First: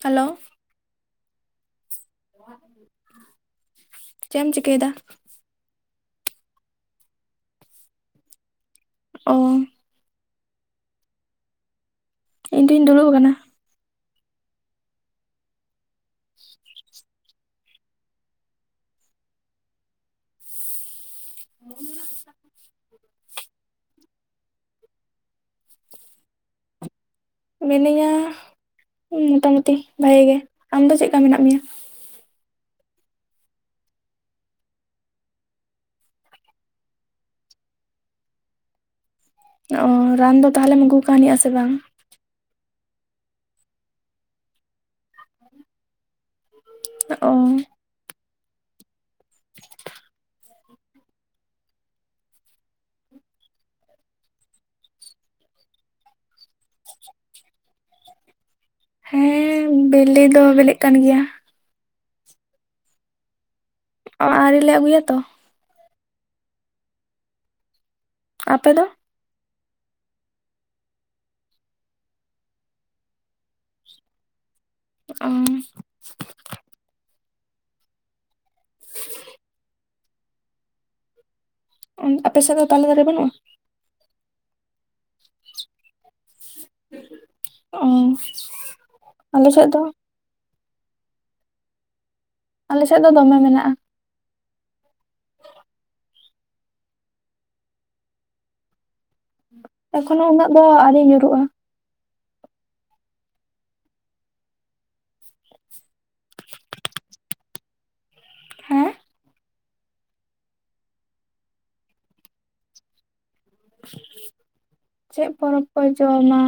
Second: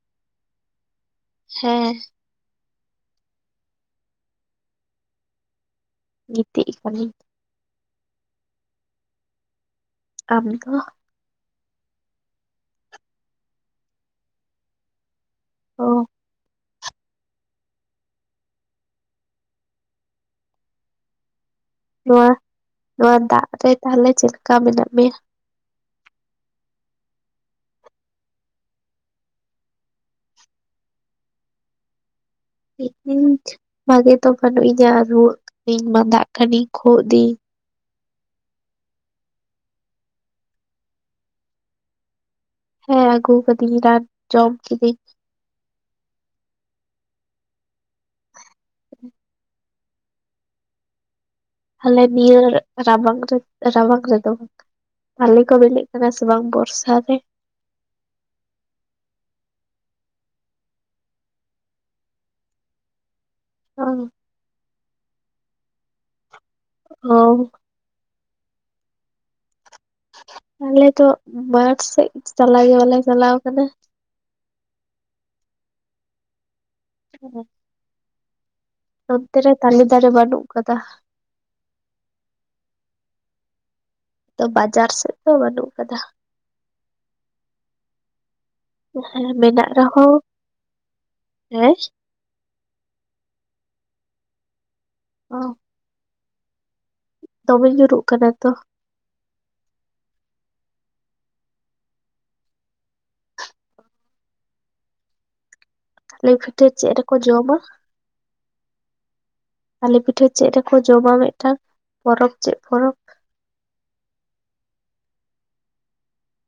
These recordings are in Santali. ᱦᱮᱞᱳ ᱦᱮᱸ ᱪᱮᱜ ᱮᱢ ᱪᱤᱠᱟᱹ ᱮᱭᱫᱟ ᱜᱤᱛᱤᱡ ᱤᱠᱟᱹᱱᱟᱹᱧ ᱚᱻ ᱟᱢ [unintelligible] ᱤᱧ ᱫᱩᱧ ᱫᱩᱲᱩᱵ ᱟᱠᱟᱱᱟ ᱾ ᱚᱻ [inaudible] [unintelligible] ᱱᱚᱣᱟ ᱱᱚᱣᱟ ᱫᱟᱜ ᱨᱮ ᱛᱟᱦᱚᱞᱮ ᱪᱮᱫ ᱞᱮᱠᱟ ᱢᱮᱱᱟᱜ ᱢᱮᱭᱟ? ᱢᱤᱱᱟᱹᱧᱟ ᱢᱚᱴᱟᱢᱩᱴᱤ ᱵᱷᱟᱜᱮ ᱜᱮ, ᱟᱢ ᱫᱚ ᱪᱮᱫ ᱞᱮᱠᱟ ᱢᱮᱱᱟᱜ ᱢᱮᱭᱟ? [unintelligible] ᱵᱷᱟᱹᱜᱮ ᱫᱚ ᱵᱟᱹᱱᱩᱜ ᱤᱧᱟᱹ ᱨᱩᱣᱟᱹᱜ ᱠᱟᱹᱱᱤᱧ ᱢᱟᱸᱫᱟᱜ ᱠᱟᱹᱱᱤᱧ ᱠᱷᱩᱜ ᱫᱤᱧ ᱾ ᱚ ᱨᱟᱱ ᱫᱚ ᱛᱟᱦᱚᱞᱮᱢ ᱟᱹᱜᱩ ᱠᱟᱹᱱᱤᱡ ᱟᱥᱮ ᱵᱟᱝ? ᱦᱮᱸ ᱟᱹᱜᱩ ᱟᱠᱟᱫᱤᱧ ᱨᱟᱱ ᱡᱚᱢ ᱠᱤᱫᱤᱧ ᱾ ᱚᱻ [unintelligible] ᱛᱟᱦᱞᱮ ᱱᱤᱭᱟᱹ ᱨᱟᱵᱟᱝ ᱨᱮ ᱨᱟᱵᱟᱝ ᱨᱮᱫᱚᱼᱼ ᱛᱟᱞᱮ ᱠᱚ ᱵᱤᱞᱤᱜ ᱠᱟᱱᱟ ᱥᱮ ᱵᱟᱝ ᱵᱚᱨᱥᱟ ᱨᱮ ᱦᱮᱸ ᱵᱤᱞᱤ ᱫᱚ ᱵᱤᱞᱤᱜ ᱠᱟᱱ ᱜᱮᱭᱟ [unintelligible] ᱚ ᱟᱹᱣᱨᱤ ᱞᱮ ᱟᱜᱩᱭᱟ ᱛᱚᱼᱼ [unintelligible] ᱟᱯᱮ ᱫᱚᱼᱼ ᱟᱞᱮ ᱫᱚ ᱢᱟᱴ ᱥᱮᱫ ᱪᱟᱞᱟᱜ ᱜᱮ ᱵᱟᱞᱮ ᱪᱟᱞᱟᱣ ᱠᱟᱱᱟ [unintelligible] [inaudible] ᱱᱚᱱᱛᱮ ᱨᱮ ᱛᱟᱞᱮ ᱫᱟᱨᱮ ᱵᱟᱹᱱᱩᱜ ᱟᱠᱟᱫᱟ ᱚᱱ ᱟᱯᱮ ᱥᱮᱫ ᱫᱚ ᱛᱟᱞᱮ ᱫᱟᱨᱮ ᱵᱟᱹᱱᱩᱜᱼᱟ ᱛᱚ ᱵᱟᱡᱟᱨ ᱥᱮᱫ ᱫᱚ ᱵᱟᱹᱱᱩᱜ ᱟᱠᱟᱫᱟ ᱚᱸᱻ ᱦᱮᱸ ᱢᱮᱱᱟᱜ ᱨᱮᱦᱚᱸ ᱦᱮᱸᱼᱼ ᱟᱞᱮ ᱥᱮᱫ ᱫᱚ ᱫᱚᱢᱮ ᱢᱮᱱᱟᱜᱼᱟ [unintelligible] ᱫᱚᱢᱮ ᱧᱩᱨᱩᱜ ᱠᱟᱱᱟ ᱛᱚ ᱮᱠᱷᱚᱱᱚ ᱩᱱᱟᱹᱜ ᱫᱚ ᱟᱹᱣᱨᱤ ᱧᱩᱨᱩᱜᱼᱟ ᱛᱟᱞᱮ ᱯᱷᱤᱴᱟᱹ ᱪᱮᱫ ᱨᱮ ᱠᱚ ᱡᱚᱢᱟ? ᱦᱮᱸ ᱛᱟᱞᱮ ᱯᱤᱴᱷᱟᱹ ᱪᱮᱫ ᱨᱮᱠᱚ ᱡᱚᱢᱟ ᱢᱤᱫᱴᱟᱝ ᱯᱚᱨᱚᱵᱽ ᱪᱮᱫ ᱯᱚᱨᱚᱵᱽ [inaudible] ᱪᱮᱫ ᱯᱚᱨᱚᱵᱽ ᱠᱚ ᱡᱚᱢᱟ?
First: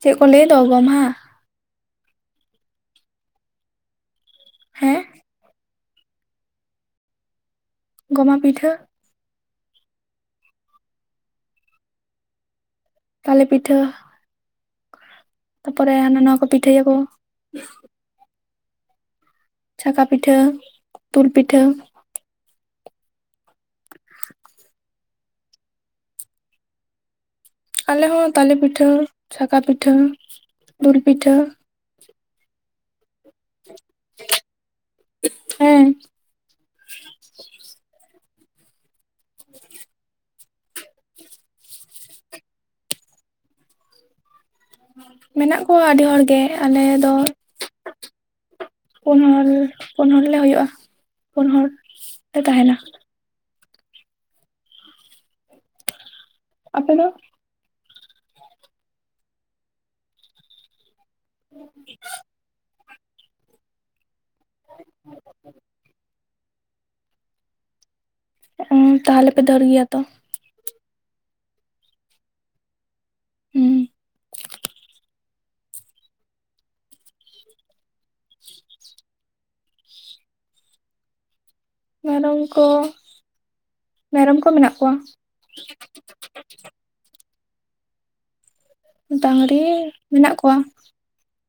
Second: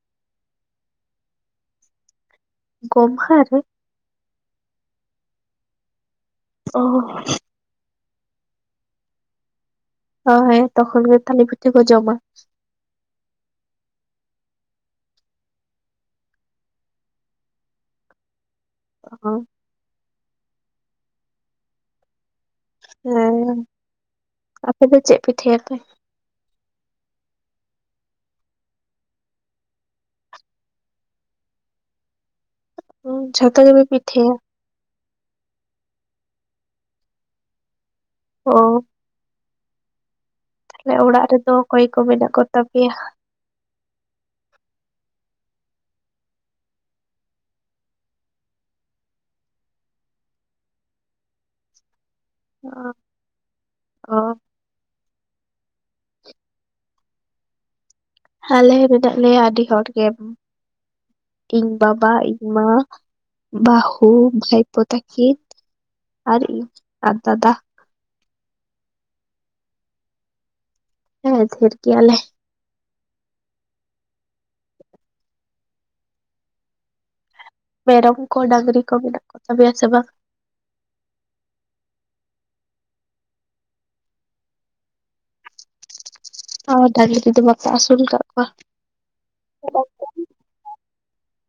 ᱪᱮᱫ ᱠᱚ ᱞᱟᱹᱭ ᱫᱚ ᱜᱚᱢᱦᱟ ᱜᱚᱢᱦᱟ ᱨᱮᱼᱼ ᱦᱮᱸ ᱚᱼᱼ ᱜᱚᱢᱦᱟ ᱯᱤᱴᱟᱹ ᱦᱳᱼᱳᱭ ᱛᱚᱠᱷᱚᱱ ᱜᱮ ᱛᱟᱞᱤ ᱯᱤᱴᱷᱤ ᱠᱚ ᱡᱚᱢᱟ᱾ ᱛᱟᱞᱮ ᱯᱤᱴᱷᱟᱹ ᱛᱟᱯᱚᱨᱮ ᱦᱟᱸᱱᱟ ᱱᱟᱣᱟ ᱠᱚ ᱯᱤᱴᱷᱟᱹᱭᱟ ᱠᱚ᱾ [inaudible] ᱪᱷᱟᱠᱟ ᱯᱤᱴᱷᱟᱹ ᱫᱩᱞ ᱯᱤᱴᱷᱟᱹ ᱦᱮᱸ᱾ [unintelligible] ᱟᱯᱮ ᱯᱮ ᱪᱮᱫ ᱯᱤᱴᱷᱟᱹᱭᱟᱯᱮ? ᱟᱞᱮ ᱦᱚᱸ ᱛᱟᱞᱮ ᱯᱤᱴᱷᱟᱹ ᱪᱷᱟᱠᱟ ᱯᱤᱴᱷᱟᱹ ᱫᱩᱞ ᱯᱤᱴᱷᱟᱹ ᱦᱩᱸ ᱡᱷᱚᱛᱚ ᱜᱮᱯᱮ ᱯᱤᱴᱷᱟᱹᱭᱟ? ᱦᱮᱸ᱾ ᱚ᱾ ᱦ [inaudible] [unintelligible] ᱛᱟᱦᱞᱮ ᱚᱲᱟᱜ ᱨᱮᱫᱚ ᱚᱠᱚᱭ ᱠᱚ ᱢᱮᱱᱟᱜ ᱠᱚ ᱛᱟᱯᱮᱭᱟ? ᱢᱮᱱᱟᱜ ᱠᱚᱣᱟ ᱟᱹᱰᱤ ᱦᱚᱲᱜᱮ ᱟᱞᱮ ᱫᱚ ᱯᱩᱱ ᱦᱚᱲ ᱯᱩᱱ ᱦᱚᱲᱞᱮ ᱦᱩᱭᱩᱜᱼᱟ ᱯᱩᱱ ᱦᱚᱲ ᱞᱮ ᱛᱟᱦᱮᱸᱱᱟ᱾ ᱚ ᱟᱯᱮ ᱫᱚ? ᱟᱞᱮ ᱦᱚ ᱢᱮᱱᱟᱜ ᱞᱮᱭᱟ ᱟᱹᱰᱤ ᱦᱚᱲ ᱜᱮ ᱤᱧ ᱵᱟᱵᱟ ᱤᱧ ᱢᱟ ᱵᱟᱦᱩ ᱵᱷᱟᱭᱯᱳ ᱛᱟᱠᱤᱱ ᱟᱨ ᱤᱧ ᱫᱟᱫᱟ᱾ ᱩᱸ ᱛᱟᱦᱚᱞᱮ ᱯᱮ ᱫᱷᱮᱨ ᱜᱮᱭᱟ ᱛᱚ? ᱦᱮᱸ ᱫᱷᱮᱨ ᱜᱮᱭᱟᱞᱮ᱾ ᱦᱩᱸ᱾ ᱢᱮᱨᱚᱢ ᱠᱚ ᱰᱟᱝᱨᱤ ᱠᱚ ᱢᱮᱱᱟᱜ ᱠᱚ ᱛᱟᱯᱮᱭᱟ ᱥᱮ ᱵᱟᱝ? ᱢᱮᱨᱚᱢ ᱠᱚ ᱢᱮᱨᱚᱢ ᱠᱚ ᱢᱮᱱᱟᱜ ᱠᱚᱣᱟ᱾ ᱟᱨ ᱰᱟᱹᱝᱨᱤ ᱠᱚᱫᱚ ᱵᱟᱯᱮ ᱟᱹᱥᱩᱞ ᱠᱟᱫ ᱠᱚᱣᱟ? ᱰᱟᱝᱨᱤ ᱢᱮᱱᱟᱜ ᱠᱚᱣᱟ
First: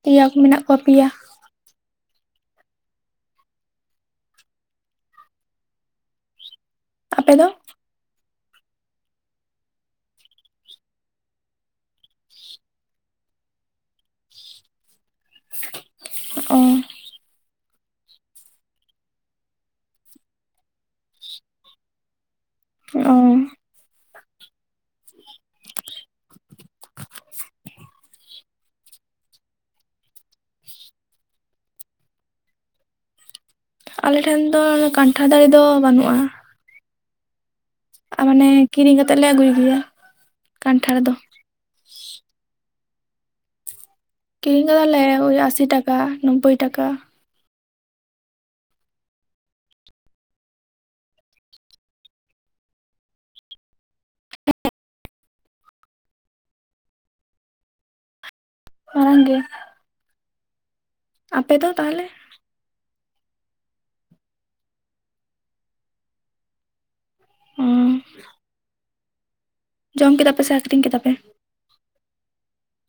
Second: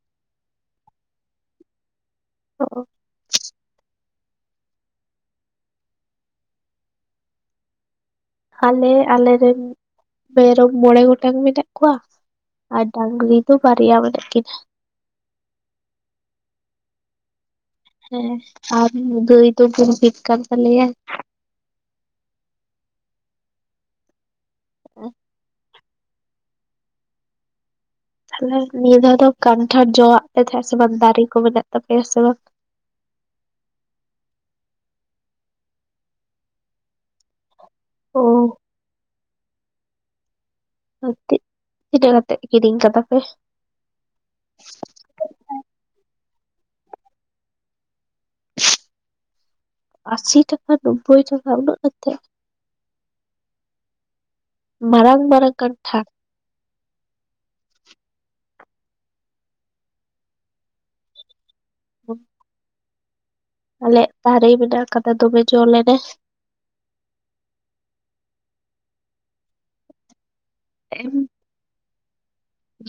ᱯᱤᱭᱟ ᱠᱚ ᱢᱮᱱᱟᱜ ᱠᱚᱣᱟ ᱯᱤᱭᱟ᱾ ᱚ᱾ ᱟᱯᱮ ᱫᱚ? ᱟᱞᱮ ᱟᱞᱮ ᱨᱮᱱ ᱢᱮᱨᱚᱢ ᱢᱚᱬᱮ ᱜᱚᱴᱟᱝ ᱢᱮᱱᱟᱜ ᱠᱚᱣᱟ, ᱟᱨ ᱰᱟᱝᱨᱤ ᱫᱚ ᱵᱟᱨᱭᱟ ᱢᱮᱱᱟᱜ ᱠᱤᱱᱟᱹ᱾ ᱚᱸ᱾ ᱦᱮᱸ ᱟᱨ ᱜᱟᱹᱭ ᱫᱚ ᱜᱩᱨᱵᱷᱤᱱ ᱠᱟᱱ ᱛᱟᱞᱮᱭᱟ᱾ ᱚᱸ᱾ [inaudible] ᱛᱟᱦᱞᱮ ᱱᱤᱭᱟᱹ ᱫᱷᱟᱣ ᱫᱚ ᱠᱟᱱᱴᱷᱟᱲ ᱡᱚᱣᱟᱜ ᱯᱮ ᱛᱟᱦᱮᱸᱜᱼᱟ ᱥᱮ ᱵᱟᱝ ᱫᱟᱨᱮ ᱠᱚ ᱢᱮᱱᱟᱜ ᱛᱟᱯᱮᱭᱟ ᱥᱮ ᱵᱟᱝ? ᱟᱞᱮ ᱴᱷᱮᱱ ᱫᱚ ᱠᱟᱱᱴᱷᱟᱲ ᱫᱟᱲᱮ ᱫᱚ ᱵᱟᱹᱱᱩᱜᱼᱟ᱾ ᱟ ᱚ ᱢᱟᱱᱮ ᱠᱤᱨᱤᱧ ᱠᱟᱛᱮᱜ ᱞᱮ ᱟᱹᱜᱩᱭ ᱜᱮᱭᱟ᱾ ᱠᱟᱱᱴᱷᱟᱲ ᱫᱚ ᱟᱨ ᱛᱤ ᱛᱤᱱᱟᱹᱜ ᱠᱟᱛᱮᱜ ᱠᱤᱨᱤᱧ ᱠᱟᱫᱟ ᱯᱮ? ᱠᱤᱨᱤᱧ ᱠᱟᱫᱟᱞᱮ ᱳᱭ ᱟᱥᱤ ᱴᱟᱠᱟ ᱱᱳᱵᱽᱵᱳᱭ ᱴᱟᱠᱟ ᱟᱥᱤ ᱴᱟᱠᱟ ᱱᱳᱵᱵᱳᱭ ᱴᱟᱠᱟ ᱩᱱᱟᱹᱜ ᱠᱟᱛᱮ! ᱢᱟᱨᱟᱝ ᱢᱟᱨᱟᱝ ᱠᱟᱱᱴᱷᱟᱲ᱾ ᱢᱟᱨᱟᱝ ᱜᱮ᱾ ᱟᱯᱮ ᱫᱚ ᱛᱟᱦᱚᱞᱮ? ᱟᱞᱮᱭᱟᱜ ᱫᱟᱨᱮ ᱢᱮᱱᱟᱜ ᱠᱟᱫᱟ ᱫᱚᱢᱮ ᱡᱚ ᱞᱮᱱᱟ᱾ ᱩᱸ ᱾ ᱡᱚᱢ ᱠᱮᱫᱟ ᱯᱮ ᱥᱮ ᱟᱠᱷᱨᱤᱧ ᱠᱮᱫᱟ ᱯᱮ?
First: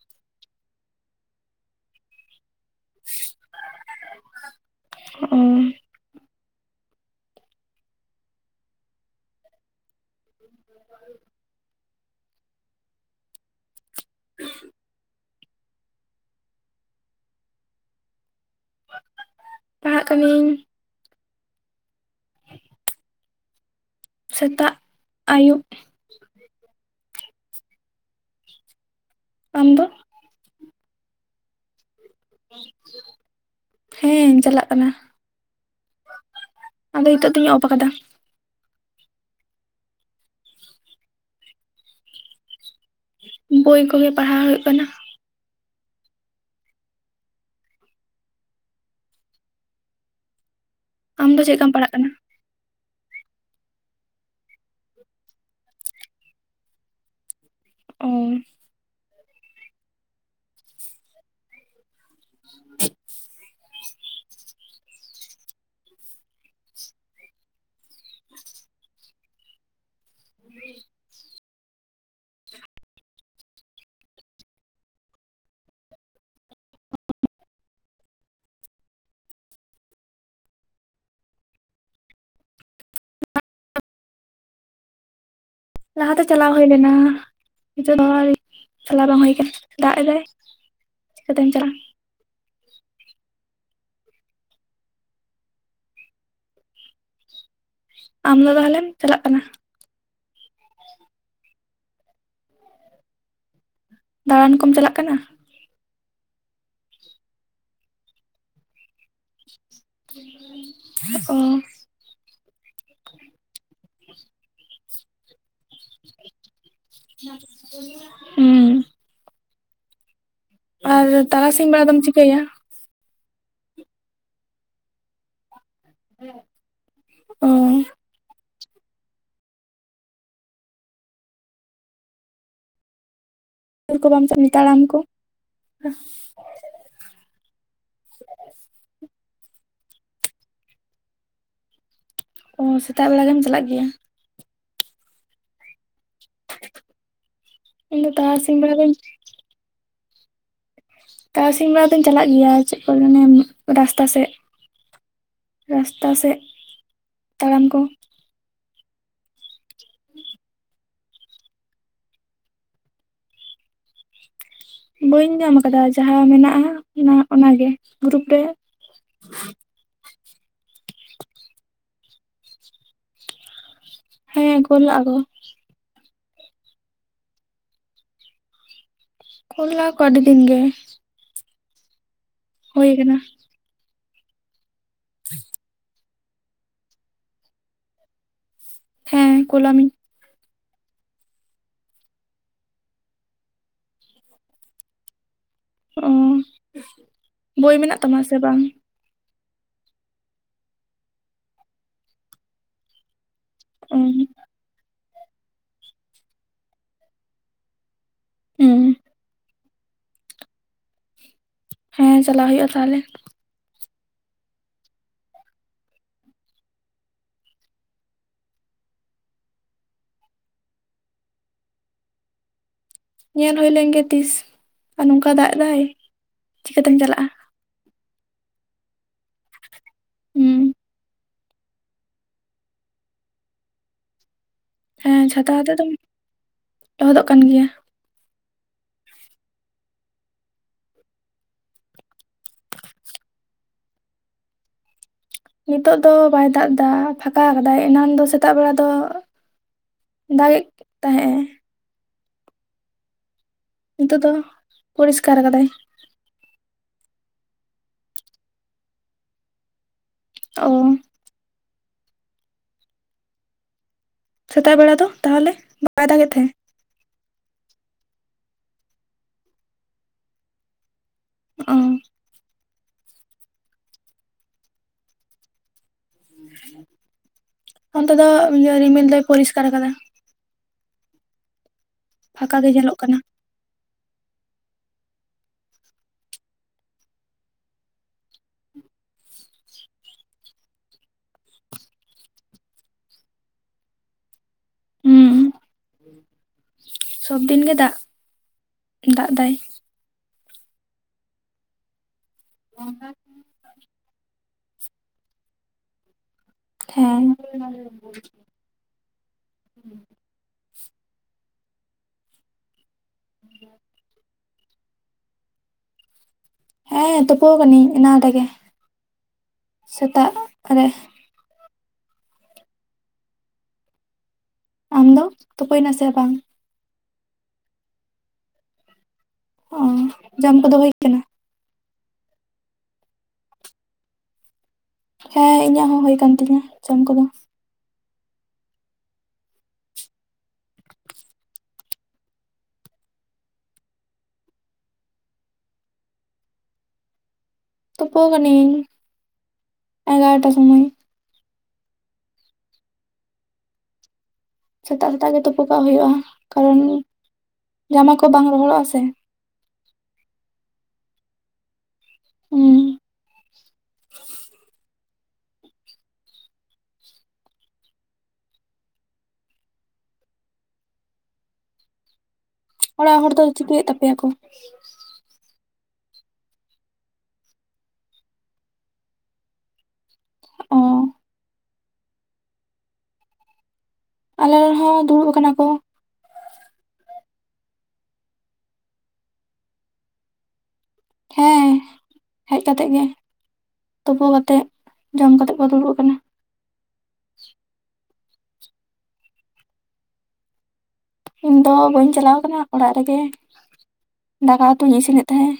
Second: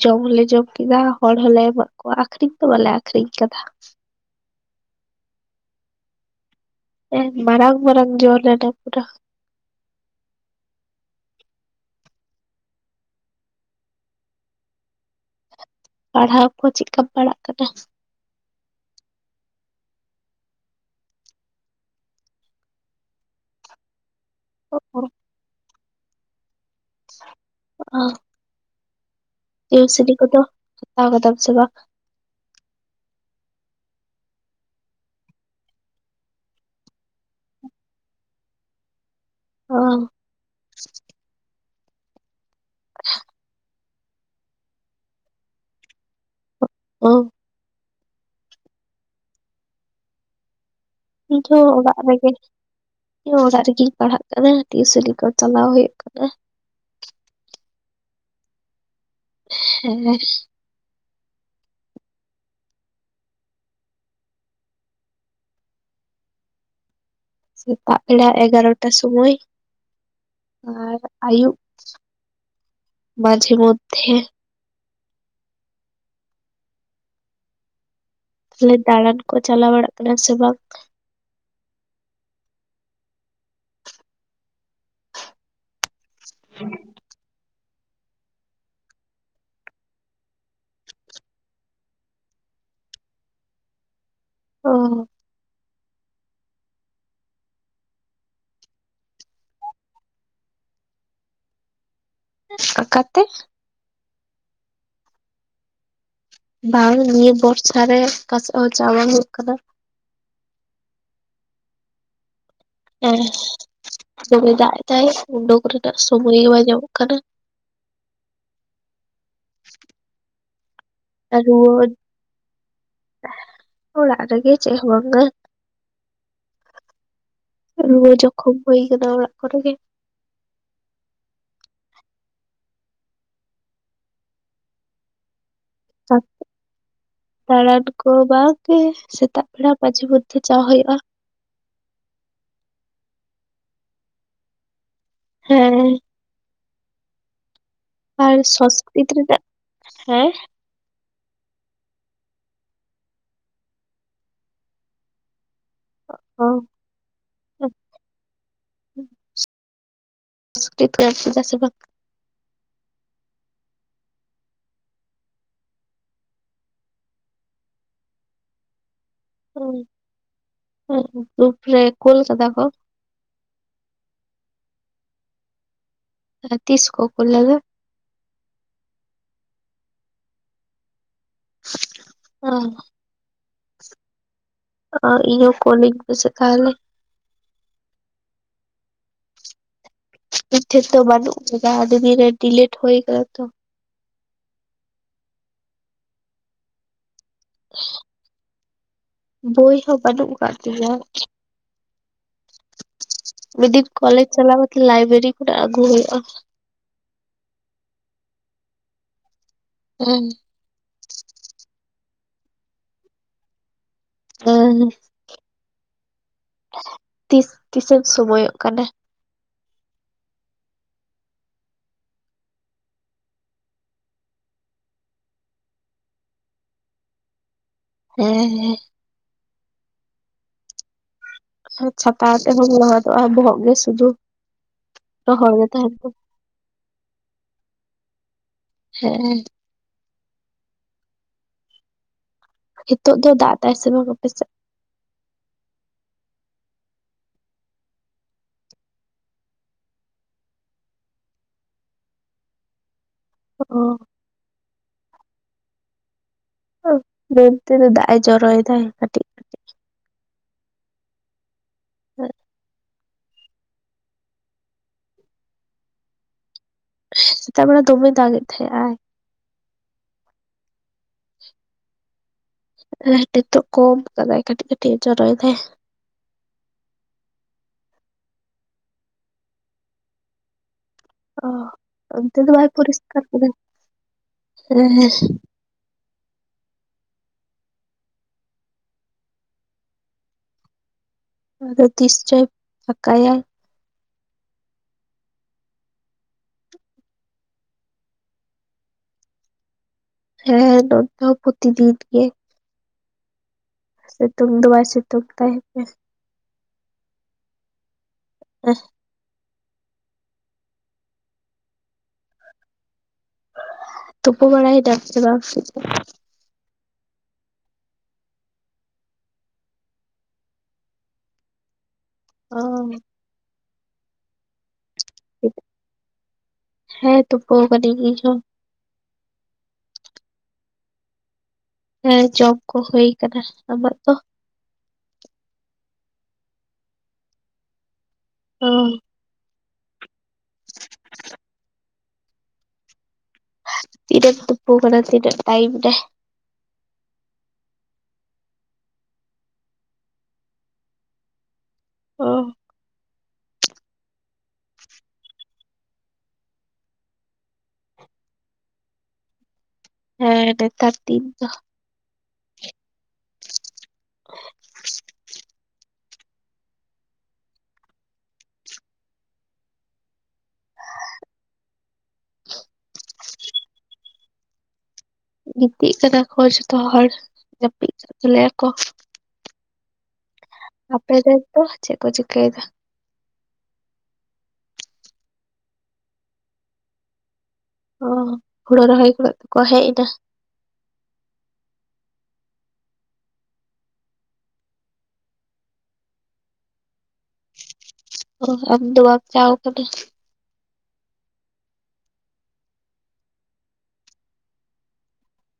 ᱡᱚᱢ ᱦᱚᱞᱮ ᱡᱚᱢ ᱠᱮᱫᱟ ᱦᱚᱲ ᱦᱚᱞᱮ ᱮᱢᱟᱜ ᱠᱚᱣᱟ ᱟᱠᱷᱨᱤᱧ ᱫᱚ ᱵᱟᱞᱮ ᱟᱠᱷᱨᱤᱧ ᱟᱠᱟᱫᱟ ᱾ ᱦᱩᱸᱜ ᱩᱸ ᱢᱟᱨᱟᱝ ᱢᱟᱨᱟᱝ ᱡᱚ ᱞᱮᱱᱟ ᱯᱩᱨᱟ ᱾ [inaudible] ᱯᱟᱲᱦᱟᱣ ᱠᱚ ᱪᱮᱜ ᱠᱟᱢ ᱯᱟᱲᱟᱜ ᱠᱟᱱᱟ? ᱯᱟᱲᱦᱟᱜ ᱠᱟᱹᱱᱟᱹᱧ ᱥᱮᱛᱟᱜ, ᱟᱹᱭᱩᱵ ᱾ ᱚ ᱾ ᱟᱢ ᱡᱮ ᱫᱚ ᱤ ᱥᱤᱵᱤ ᱠᱚᱫᱚ ᱦᱟᱛᱟᱣ ᱠᱟᱫᱟᱢ ᱥᱮ ᱵᱟᱝ? ᱦᱮᱸ ᱪᱟᱞᱟᱜ ᱠᱟᱱᱟ ᱾ ᱟᱫᱚ ᱱᱤᱛᱚᱜ ᱫᱩᱧ ᱚᱯ ᱟᱠᱟᱫᱟ ᱾ ᱚᱸ ᱾ ᱵᱩᱭ ᱠᱚᱜᱮ ᱯᱟᱲᱦᱟᱣ ᱦᱩᱭᱩᱜ ᱠᱟᱱᱟ ᱾ ᱚ ᱾ ᱟᱢ ᱫᱚ ᱤᱧ ᱦᱚᱸ ᱪᱮᱫᱠᱟᱢ ᱯᱟᱲᱦᱟᱜ ᱚᱲᱟᱜ ᱠᱟᱱᱟ ᱨᱮᱜᱮ ᱾ ᱤᱧ ᱚᱲᱟᱜ ᱨᱤᱜᱤᱧ ᱯᱟᱲᱦᱟᱜ ᱠᱟᱱᱟ ᱴᱤᱭᱩᱥᱮᱱᱤ ᱠᱚ ᱪᱟᱞᱟᱣ ᱦᱩᱭᱩᱜ ᱠᱟᱱᱟ ᱾ ᱚ ᱾ ᱦᱮᱸ ᱾ [inaudible] ᱥᱮᱛᱟᱜ ᱵᱮᱲᱟ ᱮᱜᱟᱨᱚᱴᱟ ᱥᱚᱢᱚᱭ, ᱟᱨ ᱟᱹᱭᱩᱵ ᱾ ᱵᱟᱡᱷᱮ ᱢᱚᱫᱫᱷᱮ ᱾ ᱛᱟᱦᱞᱮ ᱫᱟᱬᱟᱱ ᱠᱚ ᱪᱟᱞᱟᱣ ᱵᱟᱲᱟᱜ ᱠᱟᱱᱟ ᱥᱮ ᱵᱟᱝ? ᱞᱟᱦᱟᱛᱮ ᱪᱟᱞᱟᱣ ᱦᱩᱭ ᱞᱮᱱᱟ ᱾ ᱱᱤᱛᱚᱜ ᱫᱚ ᱚᱲᱟᱜ ᱨᱮᱜᱮ ᱪᱟᱞᱟᱣ ᱵᱟᱝ ᱦᱩᱭ ᱠᱟᱱᱟ ᱫᱟᱜᱽ ᱮᱫᱟᱭ, ᱪᱤᱠᱟᱹᱛᱮᱢ ᱪᱟᱞᱟᱜᱼᱟ ᱾ ᱚᱦᱚ ᱾ ᱟᱢ ᱫᱚ ᱛᱟᱦᱞᱮᱢ ᱪᱟᱞᱟᱜ ᱠᱟᱱᱟ ᱾ ᱠᱟᱠᱟᱛᱮ ᱫᱟᱬᱟᱱ ᱠᱚᱢ ᱪᱟᱞᱟᱜ ᱠᱟᱱᱟ? ᱵᱟᱝ ᱱᱤᱭᱟᱹ ᱵᱚᱨᱥᱟ ᱨᱮ ᱚᱠᱟᱥᱮᱫ ᱦᱚᱸ ᱪᱟ ᱵᱟᱝ ᱦᱩᱭᱩᱜ ᱠᱟᱱᱟ ᱾ ᱚ ᱾ ᱦᱮᱸ ᱫᱚᱢᱮ ᱫᱟᱜᱽ ᱮᱫᱟᱭ, ᱩᱱᱰᱩᱠ ᱨᱮᱱᱟᱜ ᱥᱚᱢᱚᱭ ᱜᱮ ᱵᱟᱭ ᱧᱟᱢᱚᱜ ᱠᱟᱱᱟ ᱾ ᱦᱩᱸ ᱾ ᱟᱨ ᱛᱟᱨᱟᱥᱤᱧ ᱨᱩᱣᱟᱹ ᱵᱮᱲᱟ ᱫᱚᱢ ᱪᱤᱠᱟᱹᱭᱟ? ᱚᱲᱟᱜ ᱨᱮᱜᱮ ᱪᱮᱜ ᱦᱚᱸ ᱵᱟᱝ ᱜᱮ᱾ ᱚ ᱨᱩᱣᱟᱹ ᱡᱚᱠᱷᱚᱢ ᱦᱩᱭ ᱠᱟᱱᱟ ᱚᱲᱟᱜ ᱠᱚᱨᱮ ᱜᱮ ᱾ [inaudible] ᱛᱟᱲᱟᱢ ᱠᱚ ᱾ ᱫᱟᱬᱟᱱ ᱠᱚ ᱵᱟᱝ ᱜᱮ ᱥᱮᱛᱟᱜ ᱵᱮᱲᱟ ᱢᱟᱺᱡᱷᱤ ᱢᱚᱫᱽᱫᱷᱮ ᱪᱟ ᱦᱩᱭᱩᱜᱼᱟ ᱾ ᱚ ᱥᱮᱛᱟᱜ ᱵᱮᱲᱟ ᱜᱮᱢ ᱪᱟᱞᱟᱜ ᱜᱮᱭᱟ ᱾ ᱦᱮᱸ ᱾ [inaudible] ᱤᱧ ᱫᱚ ᱟᱨ ᱛᱟᱨᱟᱥᱤᱧ ᱵᱮᱲᱟ ᱫᱚᱧ ᱥᱚᱥᱠᱨᱤᱛ ᱨᱮᱱᱟᱜ, ᱦᱮᱸ ᱛᱟᱨᱟᱥᱤᱧ ᱵᱮᱲᱟ ᱫᱩᱧ ᱪᱟᱞᱟᱜ ᱜᱮᱭᱟ ᱪᱮᱫ ᱠᱚ ᱢᱟᱱᱮ ᱨᱟᱥᱛᱟ ᱥᱮᱜ ᱾ ᱨᱟᱥᱛᱟ ᱥᱮᱫ ᱚ ᱛᱟᱲᱟᱢ ᱠᱚ ᱾ [inaudible] ᱵᱟᱹᱧ ᱧᱟᱢ ᱟᱠᱟᱫᱟ ᱡᱟᱦᱟᱸ ᱢᱮᱱᱟᱜᱼᱟ ᱦᱟᱸᱜ ᱚᱱᱟ ᱚᱱᱟᱜᱮ ᱜᱨᱩᱯ ᱨᱮ ᱦᱚᱭ ᱜᱨᱩᱯ ᱨᱮ ᱠᱩᱞ ᱠᱟᱫᱟ ᱠᱚ ᱾ ᱦᱮᱸ ᱠᱩᱞ ᱞᱟᱜ-ᱟᱠᱚ ᱾ ᱛᱤᱥ ᱠᱚ ᱠᱩᱞ ᱞᱮᱫᱟ? ᱠᱩᱞ ᱞᱟᱜ-ᱟᱠᱚ ᱟᱹᱰᱤ ᱫᱤᱱ ᱜᱮ ᱾ ᱠᱟᱱᱟ ᱚ ᱤᱭᱟᱹ [unintelligible] [unintelligible] ᱦᱮᱸ ᱠᱳᱞᱟᱢᱤᱧ ᱾ ᱤᱧ ᱴᱷᱮᱱ ᱫᱚ ᱵᱟᱹᱱᱩᱜᱼᱟᱠᱟᱫᱟ ᱟᱹᱰᱤ ᱫᱤᱱ ᱰᱤᱞᱮᱴ ᱦᱩᱭ ᱠᱟᱱᱟ ᱛᱚ ᱾ ᱚᱸᱻ ᱵᱳᱭ ᱢᱮᱱᱟᱜ ᱛᱟᱢᱟ ᱥᱮ ᱵᱟᱝ? ᱵᱳᱭ ᱦᱚᱸ ᱵᱟᱹᱱᱩᱜ ᱟᱠᱟᱫ ᱛᱤᱧᱟᱹ ᱾ ᱢᱤᱫ ᱫᱤᱱ ᱚ ᱠᱚᱞᱮᱡᱽ ᱪᱟᱞᱟᱣ ᱠᱟᱛᱮᱜ ᱞᱟᱭᱵᱨᱮᱨᱤ ᱠᱷᱚᱱᱟᱜ ᱟᱹᱜᱩ ᱦᱩᱭᱩᱜᱼᱟ ᱾ ᱦᱮᱸ ᱾ ᱦᱩᱸ᱾ ᱦᱮᱸ ᱪᱟᱞᱟᱜ ᱦᱩᱭᱩᱜᱼᱟ ᱛᱟᱦᱚᱞᱮ ᱾ ᱦᱮᱸ ᱛᱤᱥ ᱛᱤᱥᱮᱢ ᱥᱚᱢᱚᱭᱚᱜ ᱠᱟᱱᱟ? ᱧᱮᱞ ᱦᱩᱭ ᱞᱮᱱ ᱜᱮ ᱛᱤᱥ ᱟᱨ ᱱᱚᱝᱠᱟ ᱫᱟᱜ ᱮ ᱫᱟᱭ ᱪᱤᱠᱟᱹᱛᱮᱢ ᱪᱟᱞᱟᱜᱼᱟ? ᱦᱮᱸ ᱦᱮᱸ ᱾ ᱦᱩᱸ᱾ ᱟᱨ ᱪᱷᱟᱛᱟ ᱦᱟᱛᱮᱫ ᱦᱚᱢ ᱞᱚᱦᱚᱫᱚᱜᱼᱟ ᱵᱚᱦᱚᱜ ᱜᱮ ᱥᱩᱫᱷᱩ ᱦᱮᱸ ᱪᱷᱟᱛᱟ ᱨᱚᱦᱚᱲ ᱜᱮ ᱟᱛᱮ ᱫᱚᱢ ᱛᱟᱦᱮᱱ ᱫᱚ ᱾ ᱞᱚᱦᱚᱫᱚᱜ ᱠᱟᱱ ᱜᱮᱭᱟ ᱦᱮᱸ ᱾ ᱱᱤᱛᱚᱜ ᱫᱚ ᱫᱟᱜ ᱮᱫᱟᱭ ᱥᱮ ᱵᱟᱝ ᱟᱯᱮ ᱥᱮᱫ? ᱱᱤᱛᱚᱜ ᱫᱚ ᱵᱟᱭ ᱫᱟᱜ ᱮᱫᱟ ᱯᱷᱟᱠᱟ ᱠᱟᱫᱟᱭ ᱮᱱᱟᱝ ᱫᱚ ᱥᱮᱛᱟᱜ ᱵᱮᱲᱟ ᱫᱚ ᱫᱟᱜᱮᱜ ᱛᱟᱦᱮᱸᱜ ᱮ ᱾ ᱚᱻ ᱱᱤᱛᱚᱜ ᱫᱚ ᱯᱚᱨᱤᱥᱠᱟᱨ ᱟᱠᱟᱫᱟᱭ ᱾ ᱚ ᱡᱩᱨ ᱛᱮᱜᱮ ᱫᱟᱭ ᱮᱭ ᱡᱚᱨᱚᱭ ᱫᱟᱭ ᱠᱟᱹᱴᱤᱜ ᱾ ᱚᱻ ᱦᱮᱸᱻ ᱥᱮᱛᱟᱜ ᱵᱮᱲᱟ ᱫᱚ ᱛᱟᱦᱚᱞᱮ ᱵᱟᱭ ᱫᱟᱜᱮᱫ ᱛᱟᱦᱮᱸᱫ? ᱥᱮᱛᱟᱜ ᱵᱮᱲᱟ ᱫᱚᱢᱮᱭ ᱫᱟᱜ ᱮᱫ ᱛᱟᱦᱮᱸᱜ ᱟᱭ ᱾ ᱚᱻ ᱦᱮᱸ ᱱᱤᱛᱚᱜ ᱠᱚᱢ ᱟᱠᱟᱫᱟᱭ ᱠᱟᱹᱴᱤᱡ ᱠᱟᱹᱴᱤᱡ ᱮ ᱡᱚᱨᱚᱭ ᱫᱟᱭ ᱾ ᱚᱱᱛᱮ ᱫᱚ ᱤᱭᱟᱹ ᱨᱤᱢᱤᱞ ᱫᱚᱭ ᱯᱚᱨᱤᱥᱠᱟᱨ ᱟᱠᱟᱫᱟ ᱾ ᱚ ᱚᱱᱛᱮ ᱫᱚ ᱯᱷᱟᱸᱠᱟ ᱵᱟᱭ ᱜᱮ ᱧᱮᱞᱚᱜ ᱠᱟᱱᱟ ᱯᱚᱨᱤᱥᱠᱟᱨ ᱠᱟᱫᱟᱭ ᱦᱮᱸ ᱦᱮᱸ ᱾ ᱟᱫᱚ ᱛᱤᱥ ᱪᱚᱭ ᱯᱷᱟᱠᱟᱭᱟᱭ ᱾ ᱦᱩᱸ ᱥᱚᱵᱽ ᱫᱤᱱ ᱜᱮ ᱫᱟᱜ, ᱫᱟᱜ ᱮᱫᱟᱭ ᱾ ᱦᱮᱸ ᱱᱚᱛᱮ ᱦᱚᱸ ᱯᱨᱚᱛᱤ ᱫᱤᱱ ᱜᱮ ᱾ [unintelligible] ᱥᱤᱛᱩᱝ ᱫᱚ ᱵᱟᱭ ᱥᱤᱛᱩᱝ ᱮᱫᱟᱭ ᱦᱟᱯᱮ ᱾ ᱦᱮᱸ ᱾ ᱮᱦᱻ [inaudible] ᱛᱳᱯᱳ ᱵᱟᱲᱟᱭᱱᱟᱢ ᱥᱮ ᱵᱟᱝ? ᱦᱮᱸ ᱛᱳᱯᱳ ᱠᱟᱹᱱᱤᱧ ᱮᱱᱟᱝ ᱨᱮᱜᱮ, ᱥᱮᱛᱟᱜ ᱨᱮ᱾ ᱚᱻ, ᱟᱢ ᱫᱚ ᱛᱳᱯᱳᱭ ᱱᱟ ᱥᱮ ᱵᱟᱝ? ᱦᱮᱸ ᱛᱳᱯᱳ ᱠᱟᱹᱱᱤᱧ ᱤᱧ ᱦᱚᱸ᱾ ᱚ ᱡᱟᱢ ᱠᱚᱫᱚ ᱦᱳᱭ ᱠᱟᱱᱟ? ᱦᱮᱸ ᱡᱚᱢ ᱠᱚ ᱦᱳᱭ ᱠᱟᱱᱟ᱾ ᱟᱢᱟᱜ ᱫᱚ? ᱦᱮᱸ ᱤᱧᱟᱹᱜ ᱦᱚᱸ ᱦᱳᱭ ᱠᱟᱱ ᱛᱤᱧᱟ ᱡᱚᱢ ᱠᱚᱫᱚ᱾ ᱚ, ᱛᱤᱨᱮᱢ ᱛᱩᱯᱩ ᱠᱟᱱᱟᱢ ᱛᱤᱱᱟᱹ ᱴᱟᱭᱤᱢ ᱨᱮ? ᱛᱳᱯᱳ ᱠᱟᱹᱱᱤᱧ ᱮᱜᱟᱨᱚᱴᱟ ᱥᱚᱢᱚᱭ᱾ ᱚ, ᱥᱮᱛᱟᱜ ᱥᱮᱛᱟᱜ ᱜᱮ ᱛᱳᱯᱳ ᱠᱚᱜ ᱦᱳᱭᱳᱜᱼᱟ ᱠᱟᱨᱚᱱ ᱡᱟᱢᱟ ᱠᱚ ᱵᱟᱝ ᱨᱚᱦᱚᱲᱚᱜᱼᱟ ᱥᱮ᱾ ᱦᱮᱸ ᱱᱮᱛᱟᱨ ᱫᱤᱱ ᱫᱚ, ᱦᱩᱸ, ᱚᱲᱟᱜ ᱦᱚᱲ ᱫᱚ ᱪᱤᱠᱟᱹᱭᱮᱫ ᱛᱟᱯᱮᱭᱟ ᱠᱚ? ᱜᱤᱛᱤᱜ ᱠᱟᱱᱟ ᱠᱚ ᱡᱷᱚᱛᱚ ᱦᱚᱲ ᱡᱟᱹᱯᱤᱫ ᱠᱟᱜ ᱛᱟᱞᱮᱭᱟ ᱠᱚ᱾ ᱚ ᱟᱯᱮ ᱨᱮᱱ ᱫᱚ ᱪᱮᱫ ᱠᱚ ᱪᱤᱠᱟᱹᱭ ᱫᱟ? ᱟᱞᱮ ᱨᱮᱱ ᱦᱚᱸ ᱫᱩᱬᱩᱵ ᱟᱠᱟᱱᱟ ᱠᱚ᱾ ᱚ ᱦᱩᱬᱩ ᱨᱚᱦᱚᱭ ᱠᱷᱚᱱᱟᱜ ᱠᱚ ᱦᱮᱡ ᱮᱱᱟ? ᱦᱮᱸ ᱦᱮᱡ ᱠᱟᱛᱮᱜ ᱜᱮ ᱛᱳᱯᱳ ᱠᱟᱛᱮᱜ ᱡᱚᱢ ᱠᱟᱛᱮᱜ ᱠᱚ ᱫᱩᱲᱩᱵ ᱟᱠᱟᱱᱟ᱾ [unintelligible] ᱟᱢᱫᱚ ᱵᱟᱢ ᱪᱟᱣ ᱠᱟᱱᱟ? ᱤᱧ ᱫᱚ ᱵᱟᱹᱧ ᱪᱟᱞᱟᱣ ᱠᱟᱱᱟ ᱚᱲᱟᱜ ᱨᱮᱜᱮ ᱫᱟᱠᱟ ᱩᱛᱩᱧ ᱤᱥᱤᱱᱮᱫ ᱛᱟᱦᱮᱸᱫ᱾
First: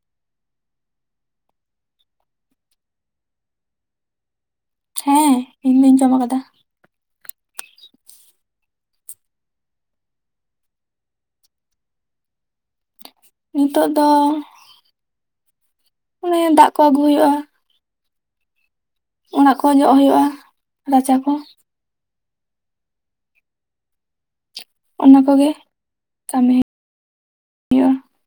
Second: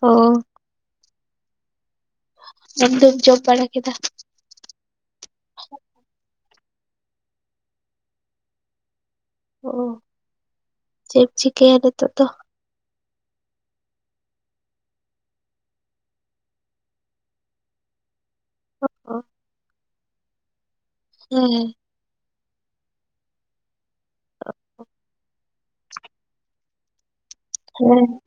ᱚ, ᱡᱚᱢ ᱫᱚᱢ ᱡᱚᱢ ᱵᱟᱲᱟ ᱠᱮᱫᱟ? ᱦᱮᱸ ᱤᱧᱫᱩᱧ ᱡᱚᱢ ᱟᱠᱟᱫᱟ᱾ ᱚ ᱪᱮᱜ ᱮᱢ ᱪᱤᱠᱟᱹᱭᱟ ᱱᱤᱛᱚᱜ ᱫᱚ? ᱱᱤᱛᱟᱹᱜ ᱫᱚ ᱚᱱᱮ ᱫᱟᱜ ᱠᱚ ᱟᱹᱜᱩ ᱦᱩᱭᱩᱜᱼᱟ, ᱚ ᱚᱲᱟᱜ ᱠᱚ ᱡᱚᱜ ᱦᱳᱭᱳᱜᱼᱟ ᱨᱟᱪᱟ ᱠᱚ᱾ ᱦᱮᱸ [unintelligible] ᱚᱱᱟ ᱠᱚᱜᱮ ᱠᱟᱹᱢᱤ᱾ ᱦᱩᱭᱩᱜᱼᱟ ᱦᱮᱸ,